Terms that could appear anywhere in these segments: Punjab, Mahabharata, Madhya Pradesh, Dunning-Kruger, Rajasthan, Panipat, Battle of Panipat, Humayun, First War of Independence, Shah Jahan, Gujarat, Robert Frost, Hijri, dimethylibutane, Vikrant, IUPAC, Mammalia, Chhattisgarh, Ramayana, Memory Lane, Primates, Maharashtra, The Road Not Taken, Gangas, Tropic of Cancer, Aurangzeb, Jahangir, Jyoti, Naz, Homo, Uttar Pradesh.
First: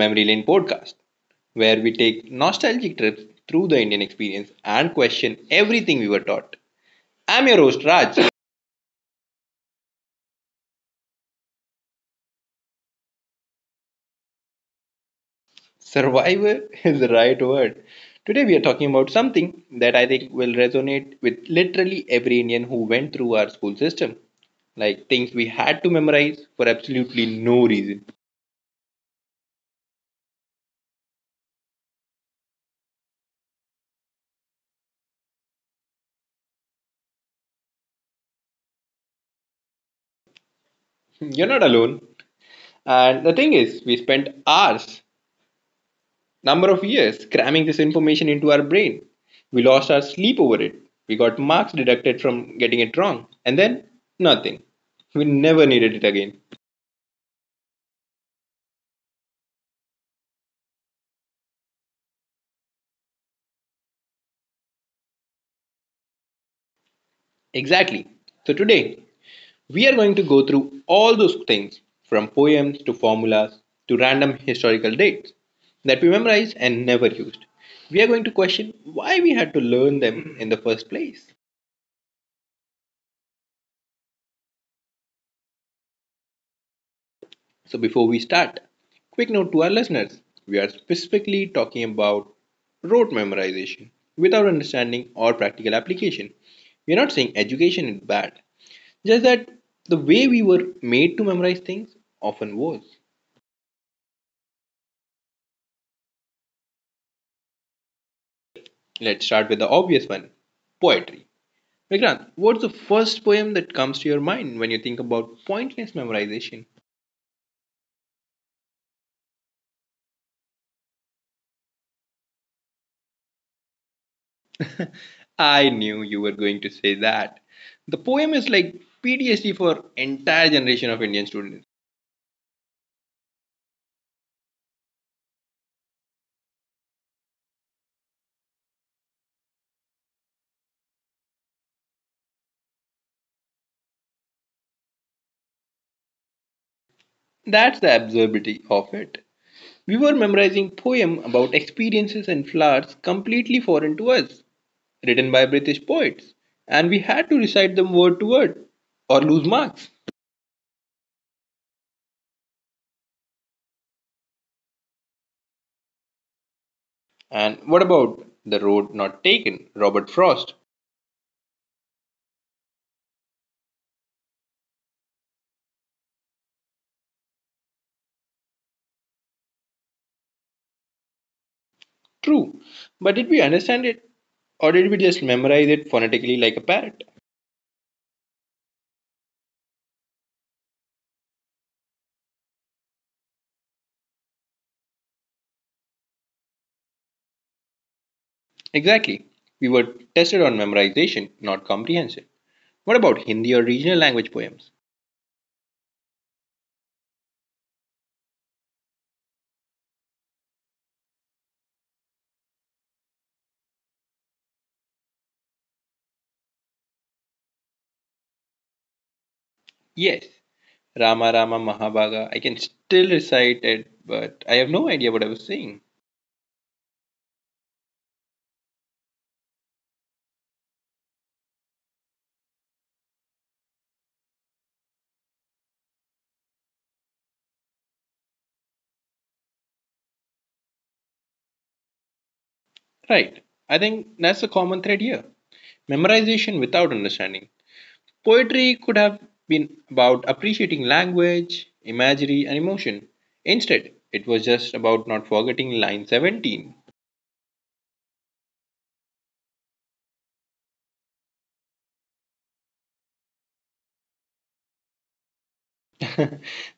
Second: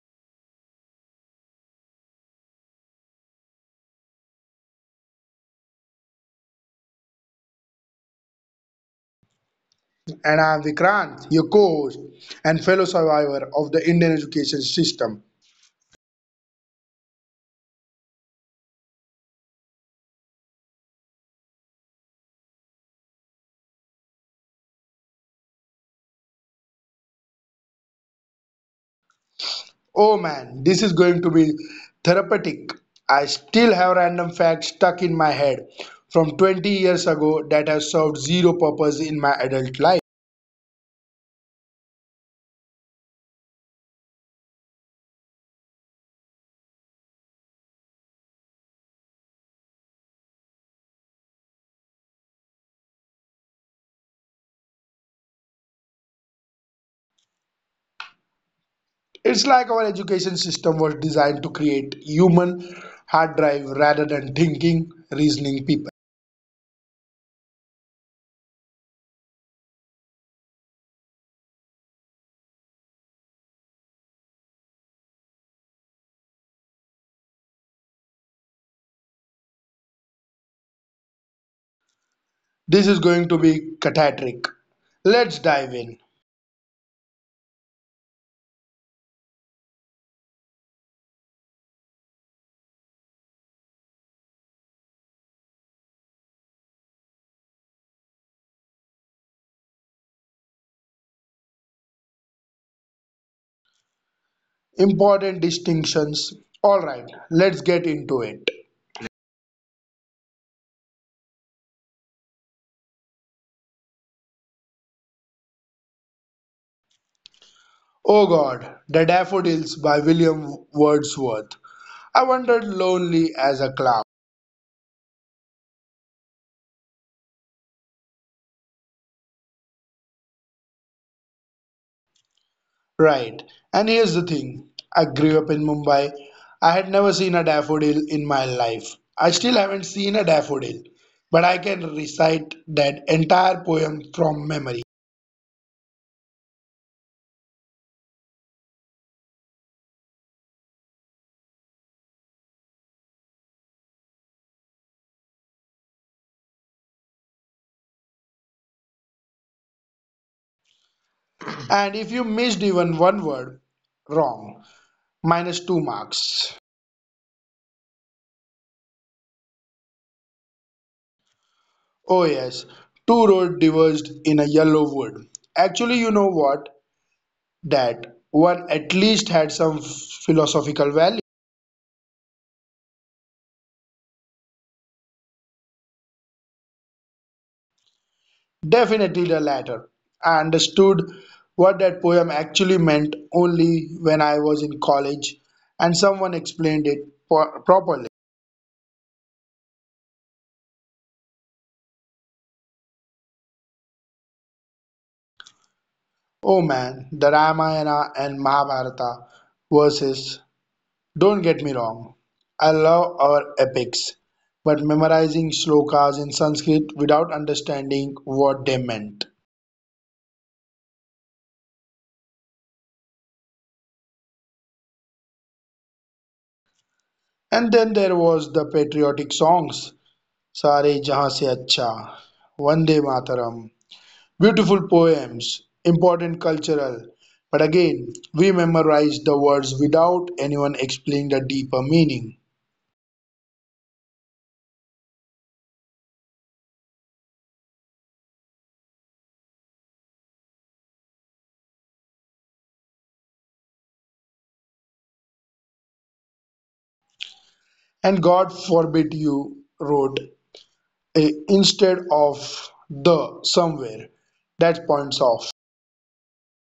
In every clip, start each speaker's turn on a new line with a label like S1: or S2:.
S1: Memory Lane podcast, where we take nostalgic trips through the Indian experience and question everything we were taught. I'm your host, Raj.
S2: And I'm Vikrant, your coach and fellow survivor of the Indian education system.
S1: Survivor is the right word. Today, we are talking about something that I think will resonate with literally every Indian who went through our school system like things we had to memorize for absolutely no reason.
S2: Oh man, this is going to be therapeutic. I still have random facts stuck in my head from 20 years ago that have served zero purpose in my adult life.
S1: You're not alone. And the thing is, we spent hours number of years cramming this information into our brain. We lost our sleep over it. We got marks deducted from getting it wrong. And then nothing. We never needed it again.
S2: It's like our education system was designed to create human hard drive rather than thinking, reasoning people.
S1: Exactly. So today, we are going to go through all those things from poems to formulas to random historical dates that we memorized and never used. We are going to question why we had to learn them in the first place.
S2: This is going to be cathartic. Let's dive in.
S1: So, before we start, quick note to our listeners we are specifically talking about rote memorization without understanding or practical application. We are not saying education is bad, just that the way we were made to memorize things often was.
S2: Important distinctions. All right, let's get into it.
S1: Let's start with the obvious one poetry. Vikrant, what's the first poem that comes to your mind when you think about pointless memorization?
S2: Oh God, The Daffodils by William Wordsworth. I wandered lonely as a cloud.
S1: I knew you were going to say that. The poem is like PTSD for entire generation of Indian students.
S2: Right, and here's the thing, I grew up in Mumbai. I had never seen a daffodil in my life. I still haven't seen a daffodil, but I can recite that entire poem from memory.
S1: That's the absurdity of it. We were memorizing poem about experiences and flowers completely foreign to us, written by British poets, and we had to recite them word to word or lose marks.
S2: And if you missed even one word, wrong, minus two marks.
S1: And what about The Road Not Taken, Robert Frost?
S2: Oh, yes, two roads diverged in a yellow wood. Actually, you know what? That one at least had some philosophical value.
S1: True, but did we understand it or did we just memorize it phonetically like a parrot?
S2: Definitely the latter. I understood what that poem actually meant only when I was in college and someone explained it properly.
S1: Exactly. We were tested on memorization, not comprehension. What about Hindi or regional language poems?
S2: Oh man, the Ramayana and Mahabharata verses. Don't get me wrong, I love our epics, but memorizing slokas in Sanskrit without understanding what they meant.
S1: Yes, Rama Rama Mahabhaga. I can still recite it, but I have no idea what I was saying.
S2: And then there was the patriotic songs, सारे जहां से अच्छा, वंदे mataram, beautiful poems, important cultural, but again, we memorize the words without anyone explaining the deeper meaning.
S1: Right. I think that's a common thread here. Memorization without understanding. Poetry could have been about appreciating language, imagery, and emotion. Instead, it was just about not forgetting line 17.
S2: And god forbid you wrote a instead of the somewhere, that points off.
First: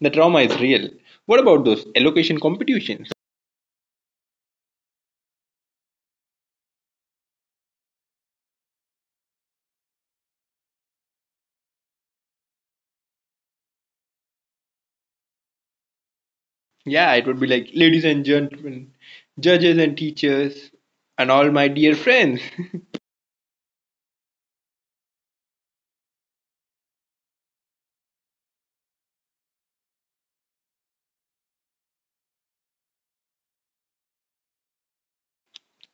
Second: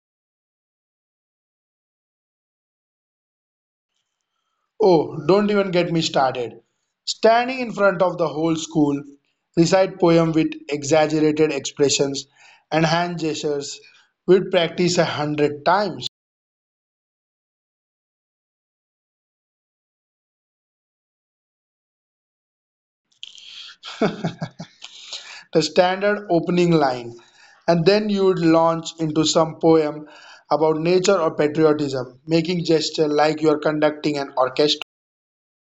S1: The trauma is real. What about those elocution competitions?
S2: Oh, don't even get me started. Standing in front of the whole school, recite poem with exaggerated expressions and hand gestures. We'd practice 100 times,
S1: Yeah, it would be like, ladies and gentlemen, judges and teachers, and all my dear friends.
S2: the standard opening line, and then you'd launch into some poem about nature or patriotism, making gesture like you're conducting an orchestra.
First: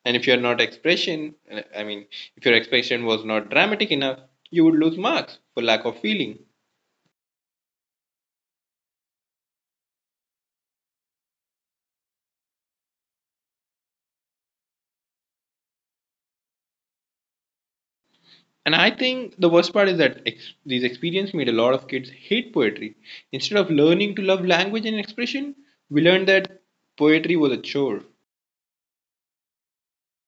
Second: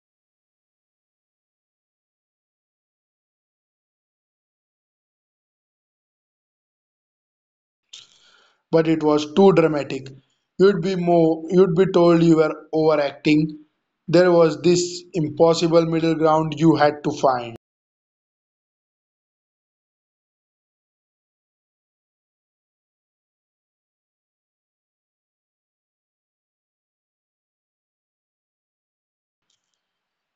S1: And if your not expression, I mean if your expression was not dramatic enough, you would lose marks for lack of feeling.
S2: But it was too dramatic. You'd be told you were overacting. There was this impossible middle ground you had to find.
S1: And I think the worst part is that these experiences made a lot of kids hate poetry. Instead of learning to love language and expression, we learned that poetry was a chore.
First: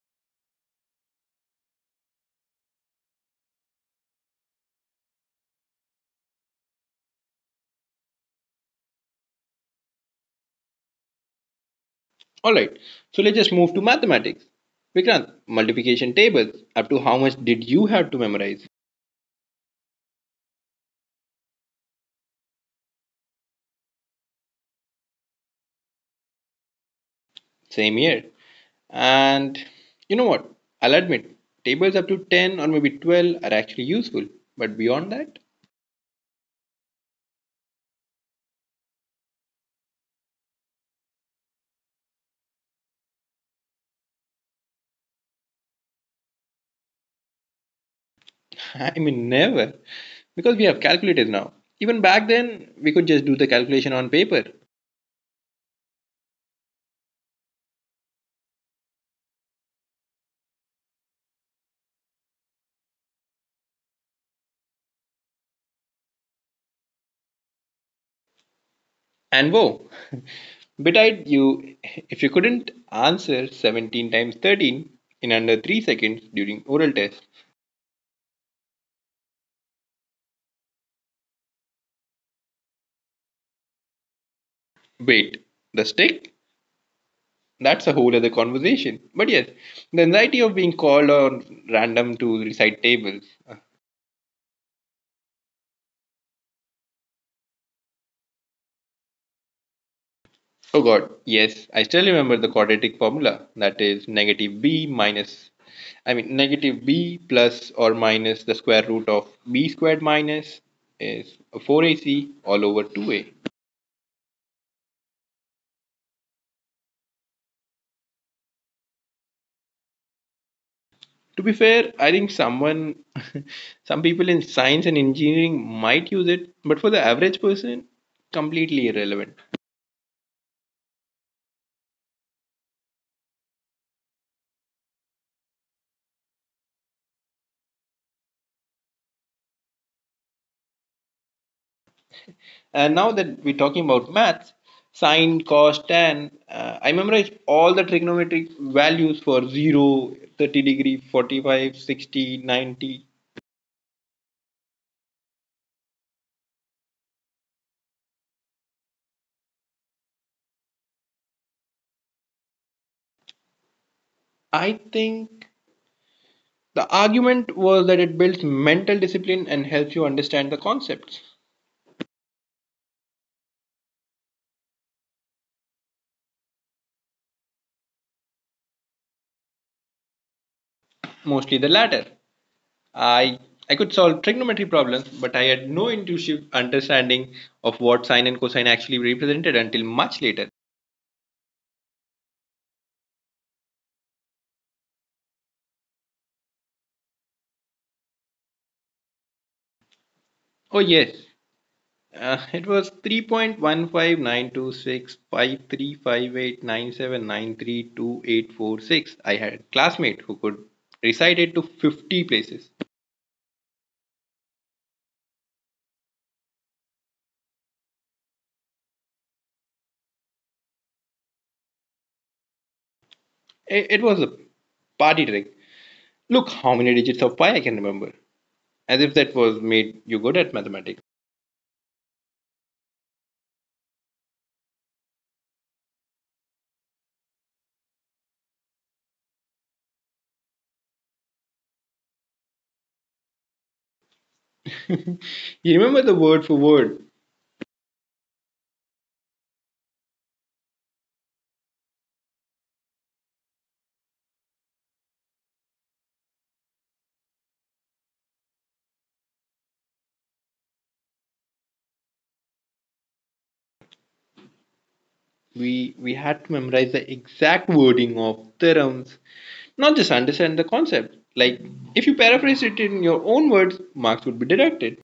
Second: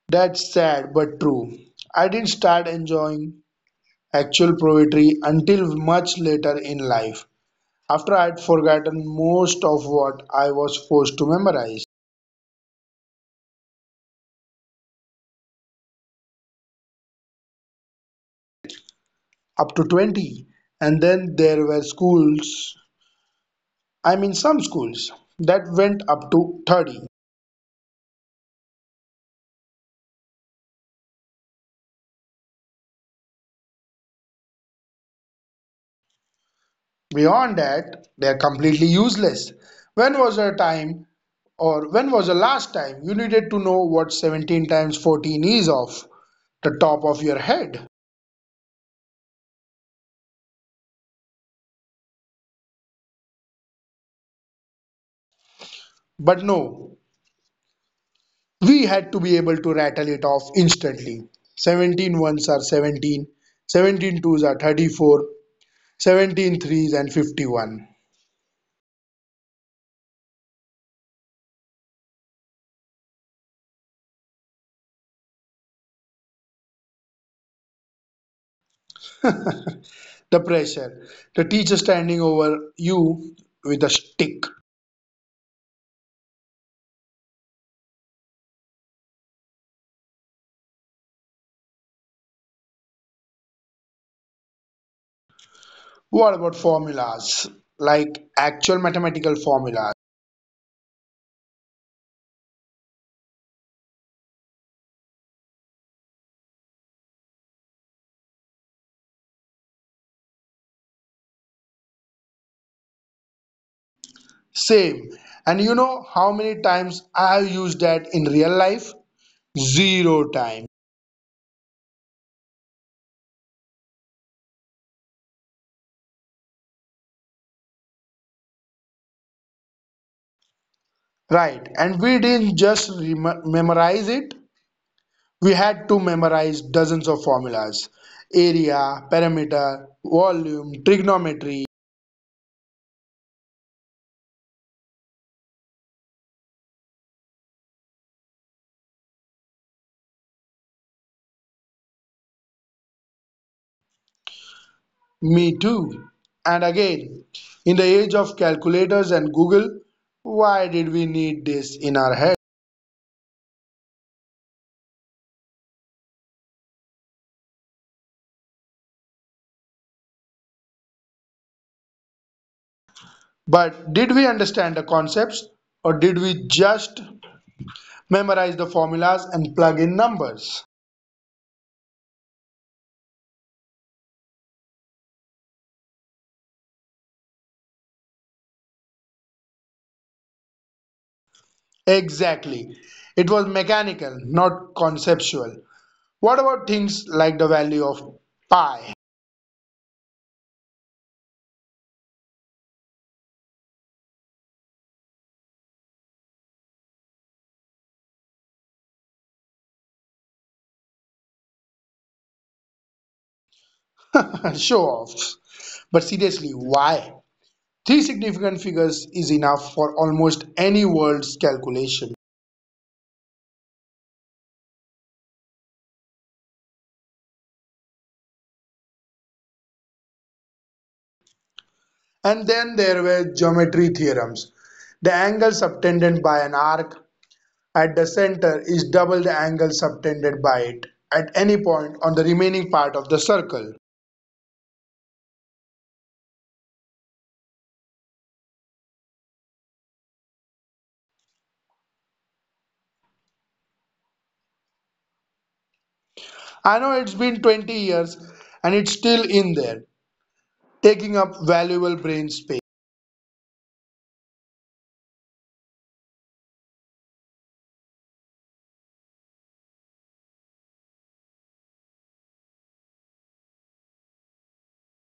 S2: That's sad but true. I didn't start enjoying actual poetry until much later in life, after I'd forgotten most of what I was forced to memorize.
S1: All right, so let's just move to mathematics. Vikrant, multiplication tables, up to how much did you have to memorize?
S2: Up to 20. And then there were schools, I mean, some schools, that went up to 30.
S1: Same here. And you know what? I'll admit, tables up to 10 or maybe 12 are actually useful. But beyond that,
S2: Beyond that, they are completely useless. When was a time when was the last time you needed to know what 17 times 14 is off the top of your head?
S1: I mean, never. Because we have calculators now. Even back then, we could just do the calculation on paper.
S2: But no, we had to be able to rattle it off instantly. 17 ones are 17, 17 twos are 34, 17 threes and 51.
S1: And whoa, betide you, if you couldn't answer 17 times 13 in under 3 seconds during oral test,
S2: The pressure, the teacher standing over you with a stick.
S1: wait, the stick? That's a whole other conversation. But yes, the anxiety of being called on random to recite tables.
S2: What about formulas? Like actual mathematical formulas?
S1: Oh god, yes, I still remember the quadratic formula. That is negative b minus, I mean, negative b plus or minus the square root of b squared minus is 4ac all over 2a.
S2: Same. And you know how many times I have used that in real life? Zero times.
S1: To be fair, I think someone, some people in science and engineering might use it, but for the average person, completely irrelevant.
S2: Right. And we didn't just memorize it, we had to memorize dozens of formulas, area, perimeter, volume, trigonometry.
S1: And now that we're talking about maths, sine, cos, tan, I memorize all the trigonometric values for zero, 30 degree, 45, 60, 90.
S2: Me too. And again, in the age of calculators and Google, why did we need this in our head?
S1: I think the argument was that it builds mental discipline and helps you understand the concepts,
S2: But did we understand the concepts, or did we just memorize the formulas and plug in numbers?
S1: mostly the latter. I I could solve trigonometry problems, but I had no intuitive understanding of what sine and cosine actually represented until much later.
S2: Exactly. It was mechanical, not conceptual. What about things like the value of pi?
S1: Oh yes, it was 3.15926535897932846. I had a classmate who could recite it to 50 places.
S2: Show offs. But seriously, why? Three significant figures is enough for almost any world's calculation.
S1: It was a party trick. Look how many digits of pi I can remember. As if that was made you good at mathematics.
S2: And then there were geometry theorems. The angle subtended by an arc at the center is double the angle subtended by it at any point on the remaining part of the circle.
S1: You remember the word for word.
S2: I know it's been 20 years and it's still in there, taking up valuable brain space.
S1: We had to memorize the exact wording of theorems, not just understand the concept. Like if you paraphrase it in your own words, marks would be deducted.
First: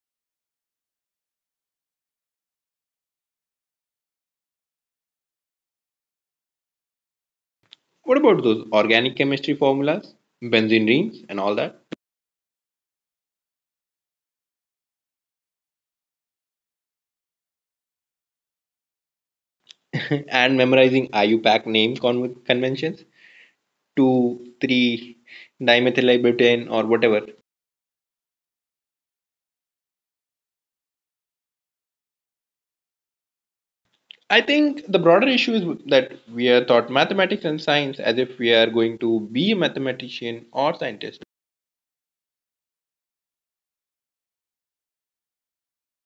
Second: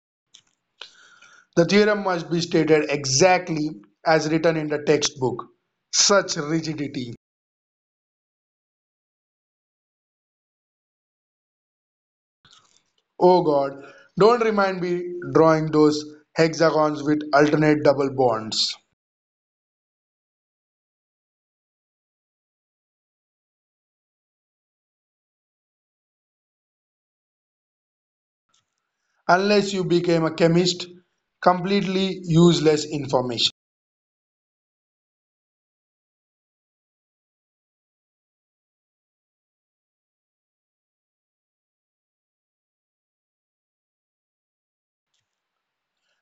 S2: The theorem must be stated exactly as written in the textbook. Such rigidity.
S1: What about those organic chemistry formulas, benzene rings, and all that?
S2: Oh God, don't remind me, drawing those hexagons with alternate double bonds.
S1: And memorizing IUPAC name conventions, 2, 3, dimethylibutane, or whatever.
S2: Unless you became a chemist, completely useless information.
S1: I think the broader issue is that we are taught mathematics and science as if we are going to be a mathematician or scientist.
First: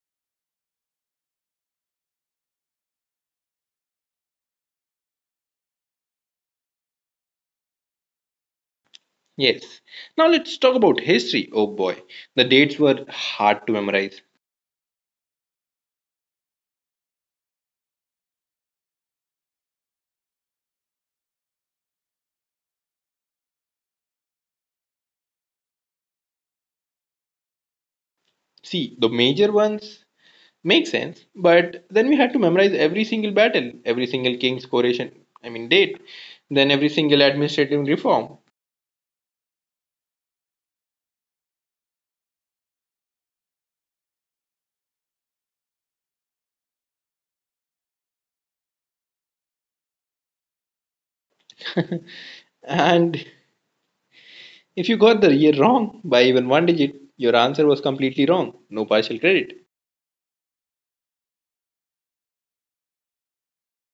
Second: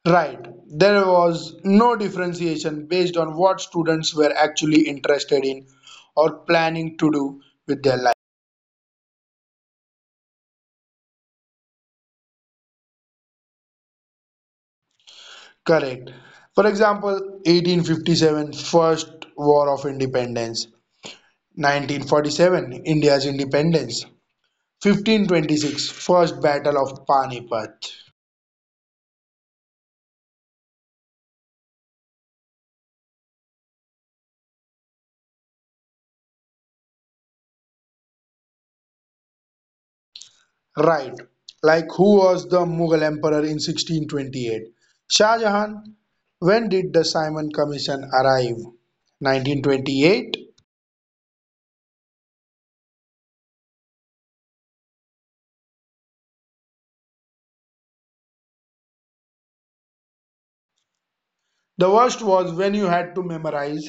S2: Right, there was no differentiation based on what students were actually interested in or planning to do with their life.
S1: Yes. Now let's talk about history. Oh boy, the dates were hard to memorize.
S2: Correct. For example, 1857 First War of Independence, 1947 India's independence, 1526 First Battle of Panipat.
S1: See, the major ones makes sense. But then we had to memorize every single battle, every single king's coronation, I mean date, then every single administrative reform.
S2: Right, like who was the Mughal emperor in 1628? Shah Jahan. When did the Simon Commission arrive? 1928.
S1: And if you got the year wrong by even one digit, your answer was completely wrong. No partial credit.
S2: The worst was when you had to memorize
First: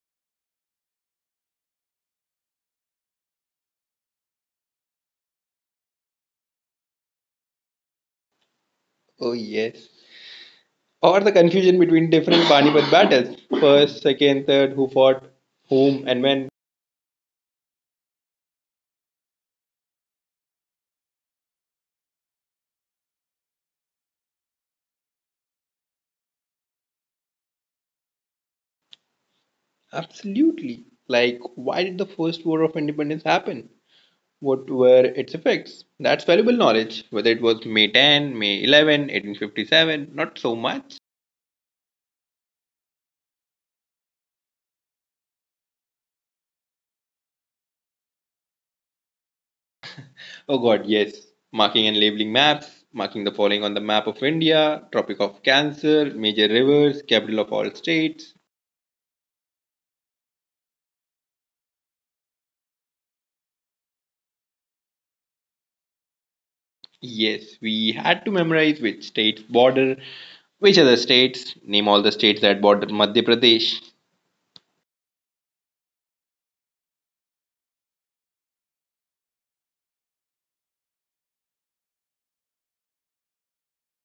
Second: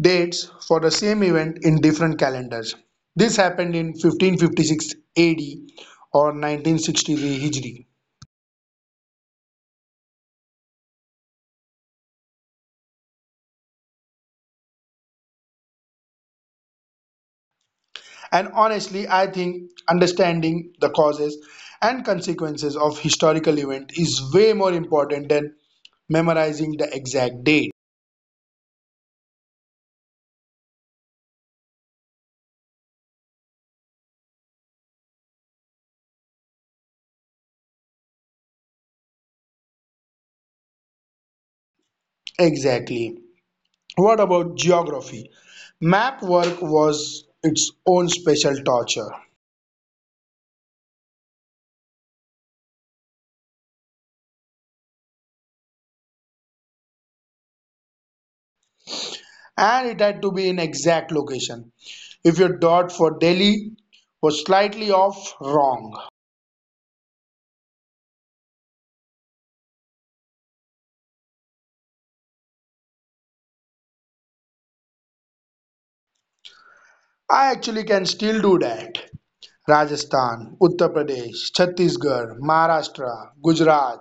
S2: dates for the same event in different calendars. This happened in 1556 AD or 1963 Hijri.
S1: Oh yes. Or the confusion between different Panipat battles. First, second, third, who fought whom and when.
S2: And honestly, I think understanding the causes and consequences of historical event is way more important than memorizing the exact date.
S1: Absolutely. Like why did the first war of independence happen? What were its effects? That's valuable knowledge. Whether it was May 10, May 11, 1857, not so much.
S2: Exactly. What about geography? Map work was its own special torture.
S1: Oh god, yes. Marking and labeling maps, marking the following on the map of India, Tropic of Cancer, major rivers, capital of all states.
S2: And it had to be in exact location. If your dot for Delhi was slightly off, wrong.
S1: Yes, we had to memorize which states border which other states. Name all the states that border Madhya Pradesh.
S2: I actually can still do that. Rajasthan, Uttar Pradesh, Chhattisgarh, Maharashtra, Gujarat.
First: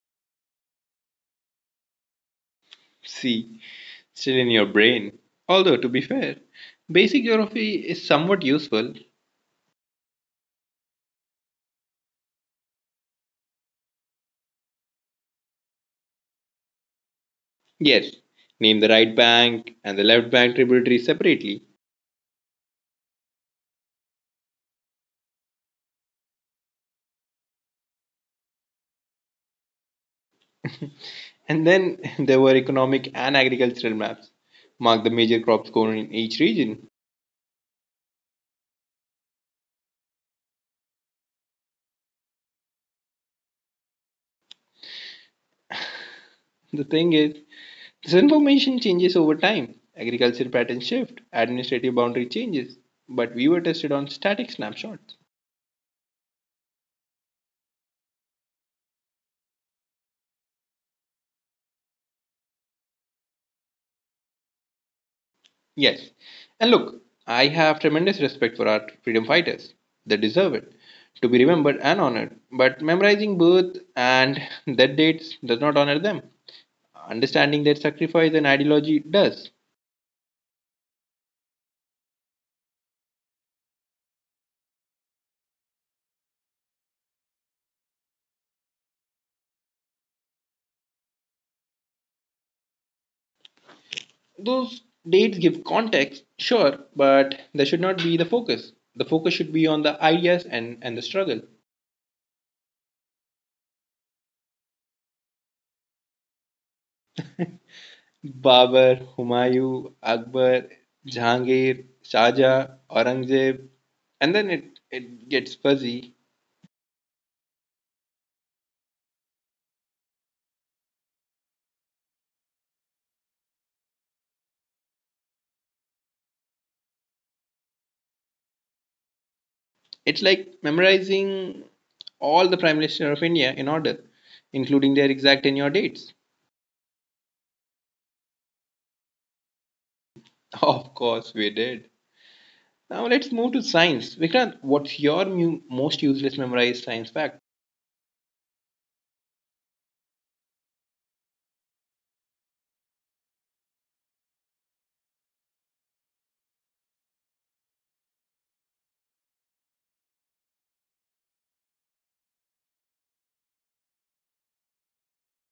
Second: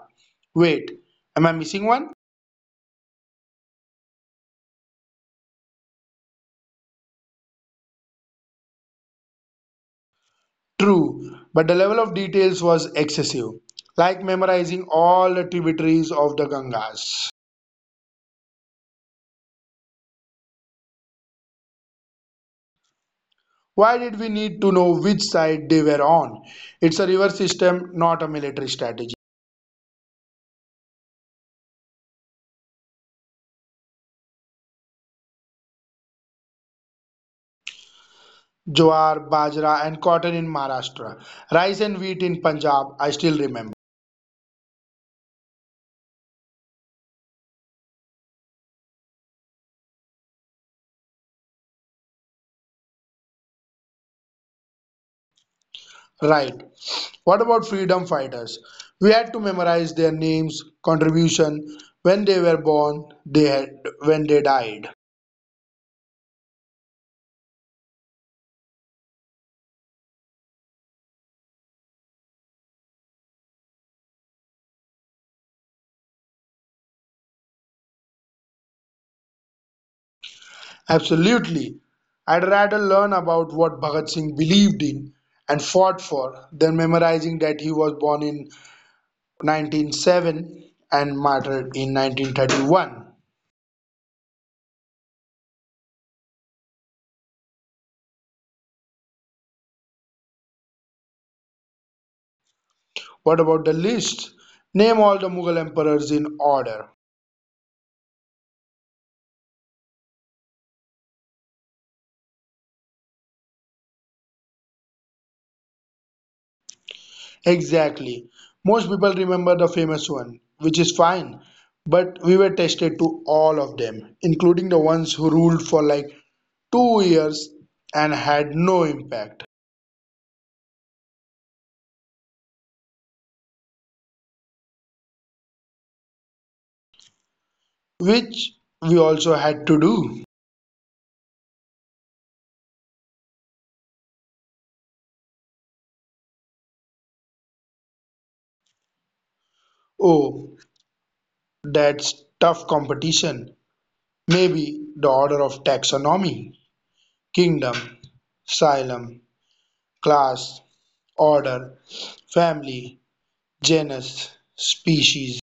S2: Wait, am I missing one?
S1: See, still in your brain. Although, to be fair, basic geography is somewhat useful.
S2: True, but the level of details was excessive, like memorizing all the tributaries of the Gangas.
S1: Yes, name the right bank and the left bank tributaries separately.
S2: Why did we need to know which side they were on? It's a river system, not a military strategy.
S1: And then there were economic and agricultural maps. Mark the major crops grown in each region.
S2: Jowar, bajra, and cotton in Maharashtra, rice and wheat in Punjab. I still remember.
S1: The thing is, this information changes over time. Agricultural patterns shift, administrative boundary changes. But we were tested on static snapshots.
S2: Right. What about freedom fighters? We had to memorize their names, contribution, when they were born, when they died.
S1: Yes. And look, I have tremendous respect for our freedom fighters. They deserve it to be remembered and honored. But memorizing birth and death dates does not honor them. Understanding their sacrifice and ideology does.
S2: Absolutely. I'd rather learn about what Bhagat Singh believed in and fought for than memorizing that he was born in 1907 and martyred in 1931.
S1: Those dates give context, sure, but they should not be the focus. The focus should be on the ideas and the struggle.
S2: What about the list? Name all the Mughal emperors in order.
S1: Babur, Humayun, Akbar, Jahangir, Shah Jahan, Aurangzeb, and then it gets fuzzy.
S2: Exactly. Most people remember the famous one, which is fine, but we were tested to all of them, including the ones who ruled for like 2 years and had no impact,
S1: It's like memorizing all the Prime Minister of India in order, including their exact tenure dates.
S2: which we also had to do.
S1: Of course, we did. Now let's move to science. Vikrant, what's your most useless memorized science fact?
S2: Oh, that's tough competition. Maybe the order of taxonomy, kingdom, asylum, class, order, family, genus, species.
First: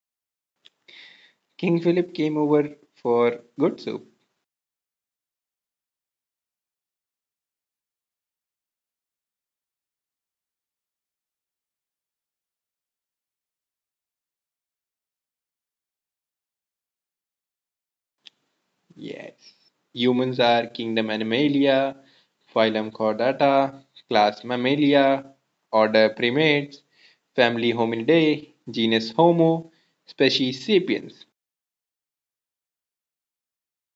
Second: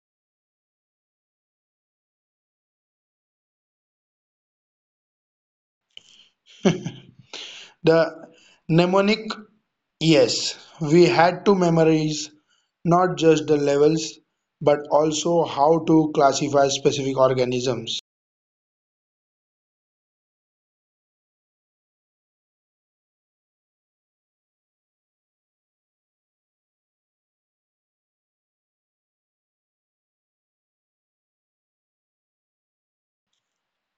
S1: King Philip came over for good soup.
S2: The mnemonic, yes, we had to memorize not just the levels but also how to classify specific organisms.
S1: Yes. Humans are kingdom Animalia, phylum Chordata, class Mammalia, order Primates, family Hominidae, genus Homo, species Sapiens.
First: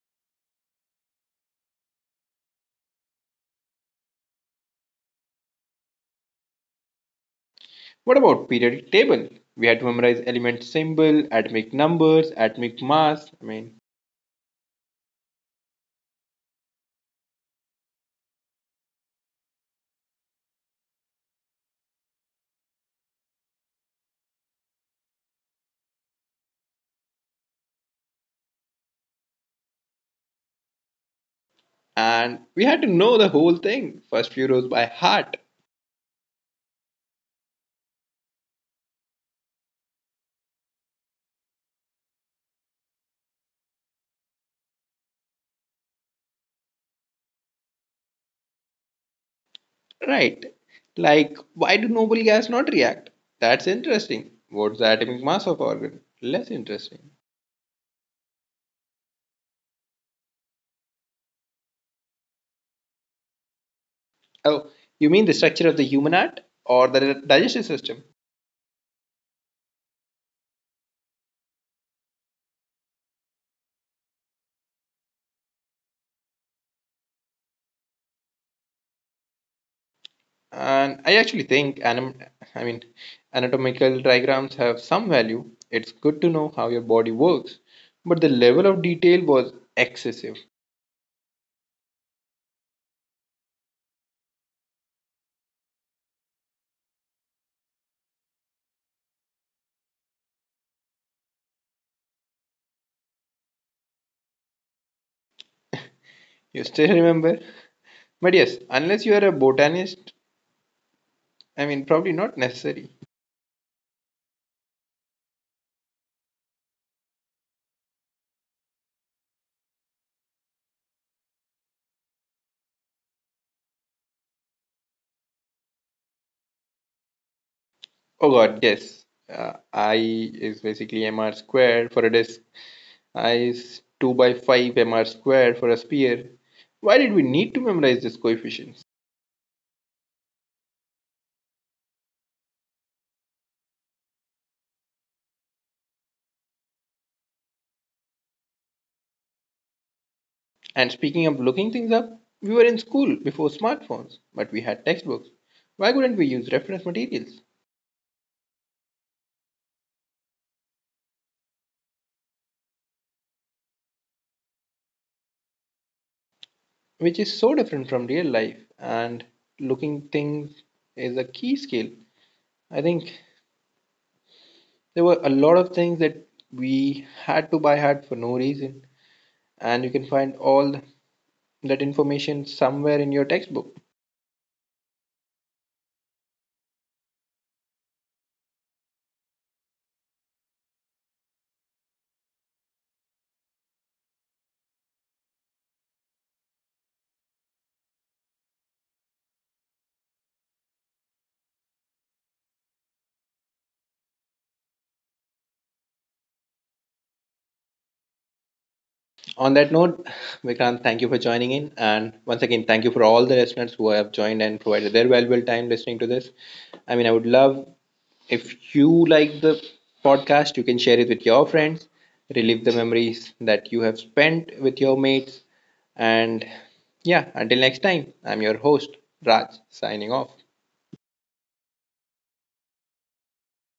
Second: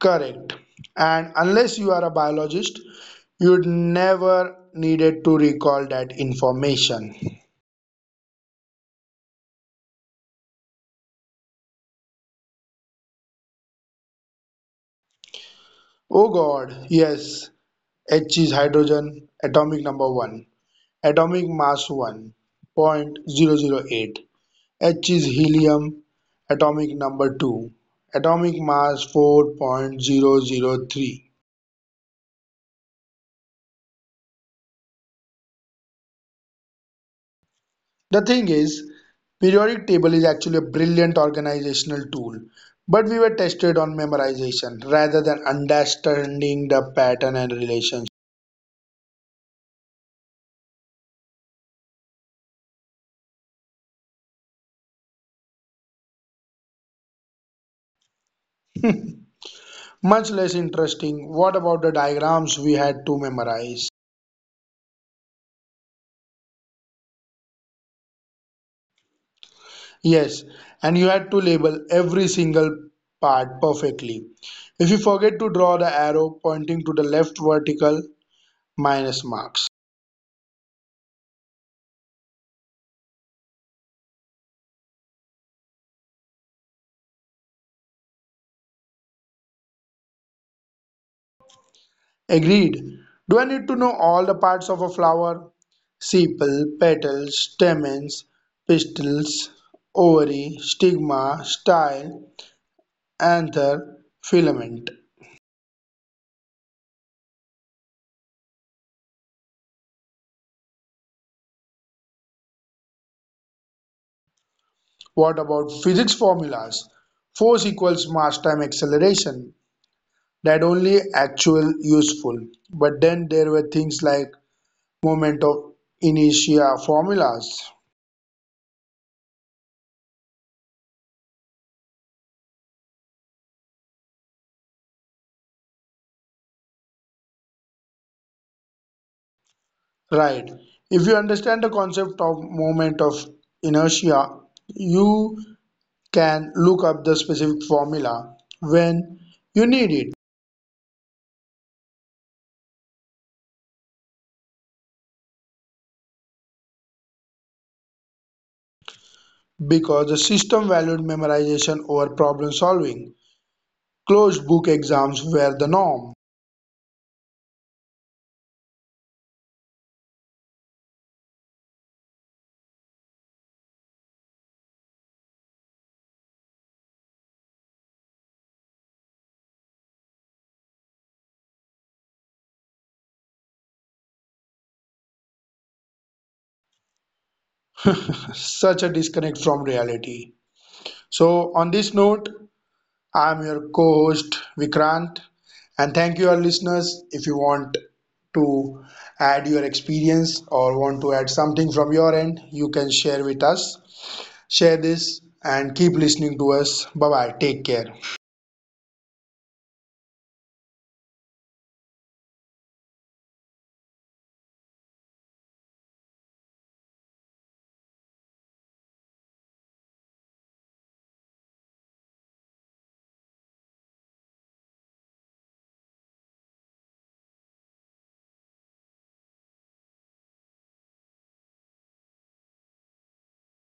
S2: Correct. And unless you are a biologist, you'd never needed to recall that information.
S1: What about periodic table? We had to memorize element symbol, atomic numbers, atomic mass. I mean,
S2: Oh God, yes, H is hydrogen, atomic number 1, atomic mass 1.008, H is helium, atomic number 2, atomic mass 4.003.
S1: and we had to know the whole thing, first few rows by heart.
S2: The thing is, periodic table is actually a brilliant organizational tool, but we were tested on memorization rather than understanding the pattern and relationship.
S1: Right. Like, why do noble gas not react? That's interesting. What's the atomic mass of organ? Less interesting.
S2: Much less interesting. What about the diagrams we had to memorize?
S1: Oh, you mean the structure of the human heart or the digestive system?
S2: Yes, and you had to label every single part perfectly. If you forget to draw the arrow pointing to the left vertical, minus marks.
S1: And I actually think I mean, anatomical diagrams have some value. It's good to know how your body works, but the level of detail was excessive.
S2: Agreed. Do I need to know all the parts of a flower? Sepal, petals, stamens, pistils, ovary, stigma, style, anther, filament.
S1: You still remember? But yes, unless you are a botanist, I mean, probably not necessary.
S2: What about physics formulas? Force equals mass time acceleration. That only actual useful. But then there were things like moment of inertia formulas.
S1: Oh God, yes. I is basically m r squared for a disk. I is 2 by 5 m r squared for a sphere. Why did we need to memorize these coefficients?
S2: Right. If you understand the concept of moment of inertia, you can look up the specific formula when you need it.
S1: And speaking of looking things up, we were in school before smartphones, but we had textbooks. Why couldn't we use reference materials?
S2: Because the system valued memorization over problem solving. Closed book exams were the norm.
S1: Which is so different from real life, and looking things is a key skill. I think there were a lot of things that we had to buy hard for no reason, and you can find all the that information somewhere in your textbook.
S2: Such a disconnect from reality. So, on this note, I'm your co host Vikrant, and thank you, our listeners. If you want to add your experience or want to add something from your end, you can share with us. Share this and keep listening to us. Bye bye. Take care.
S1: On that note, Vikrant, thank you for joining in. And once again, thank you for all the listeners who have joined and provided their valuable time listening to this. I mean, I would love if you like the podcast, you can share it with your friends, relive the memories that you have spent with your mates. And yeah, until next time, I'm your host, Raj, signing off.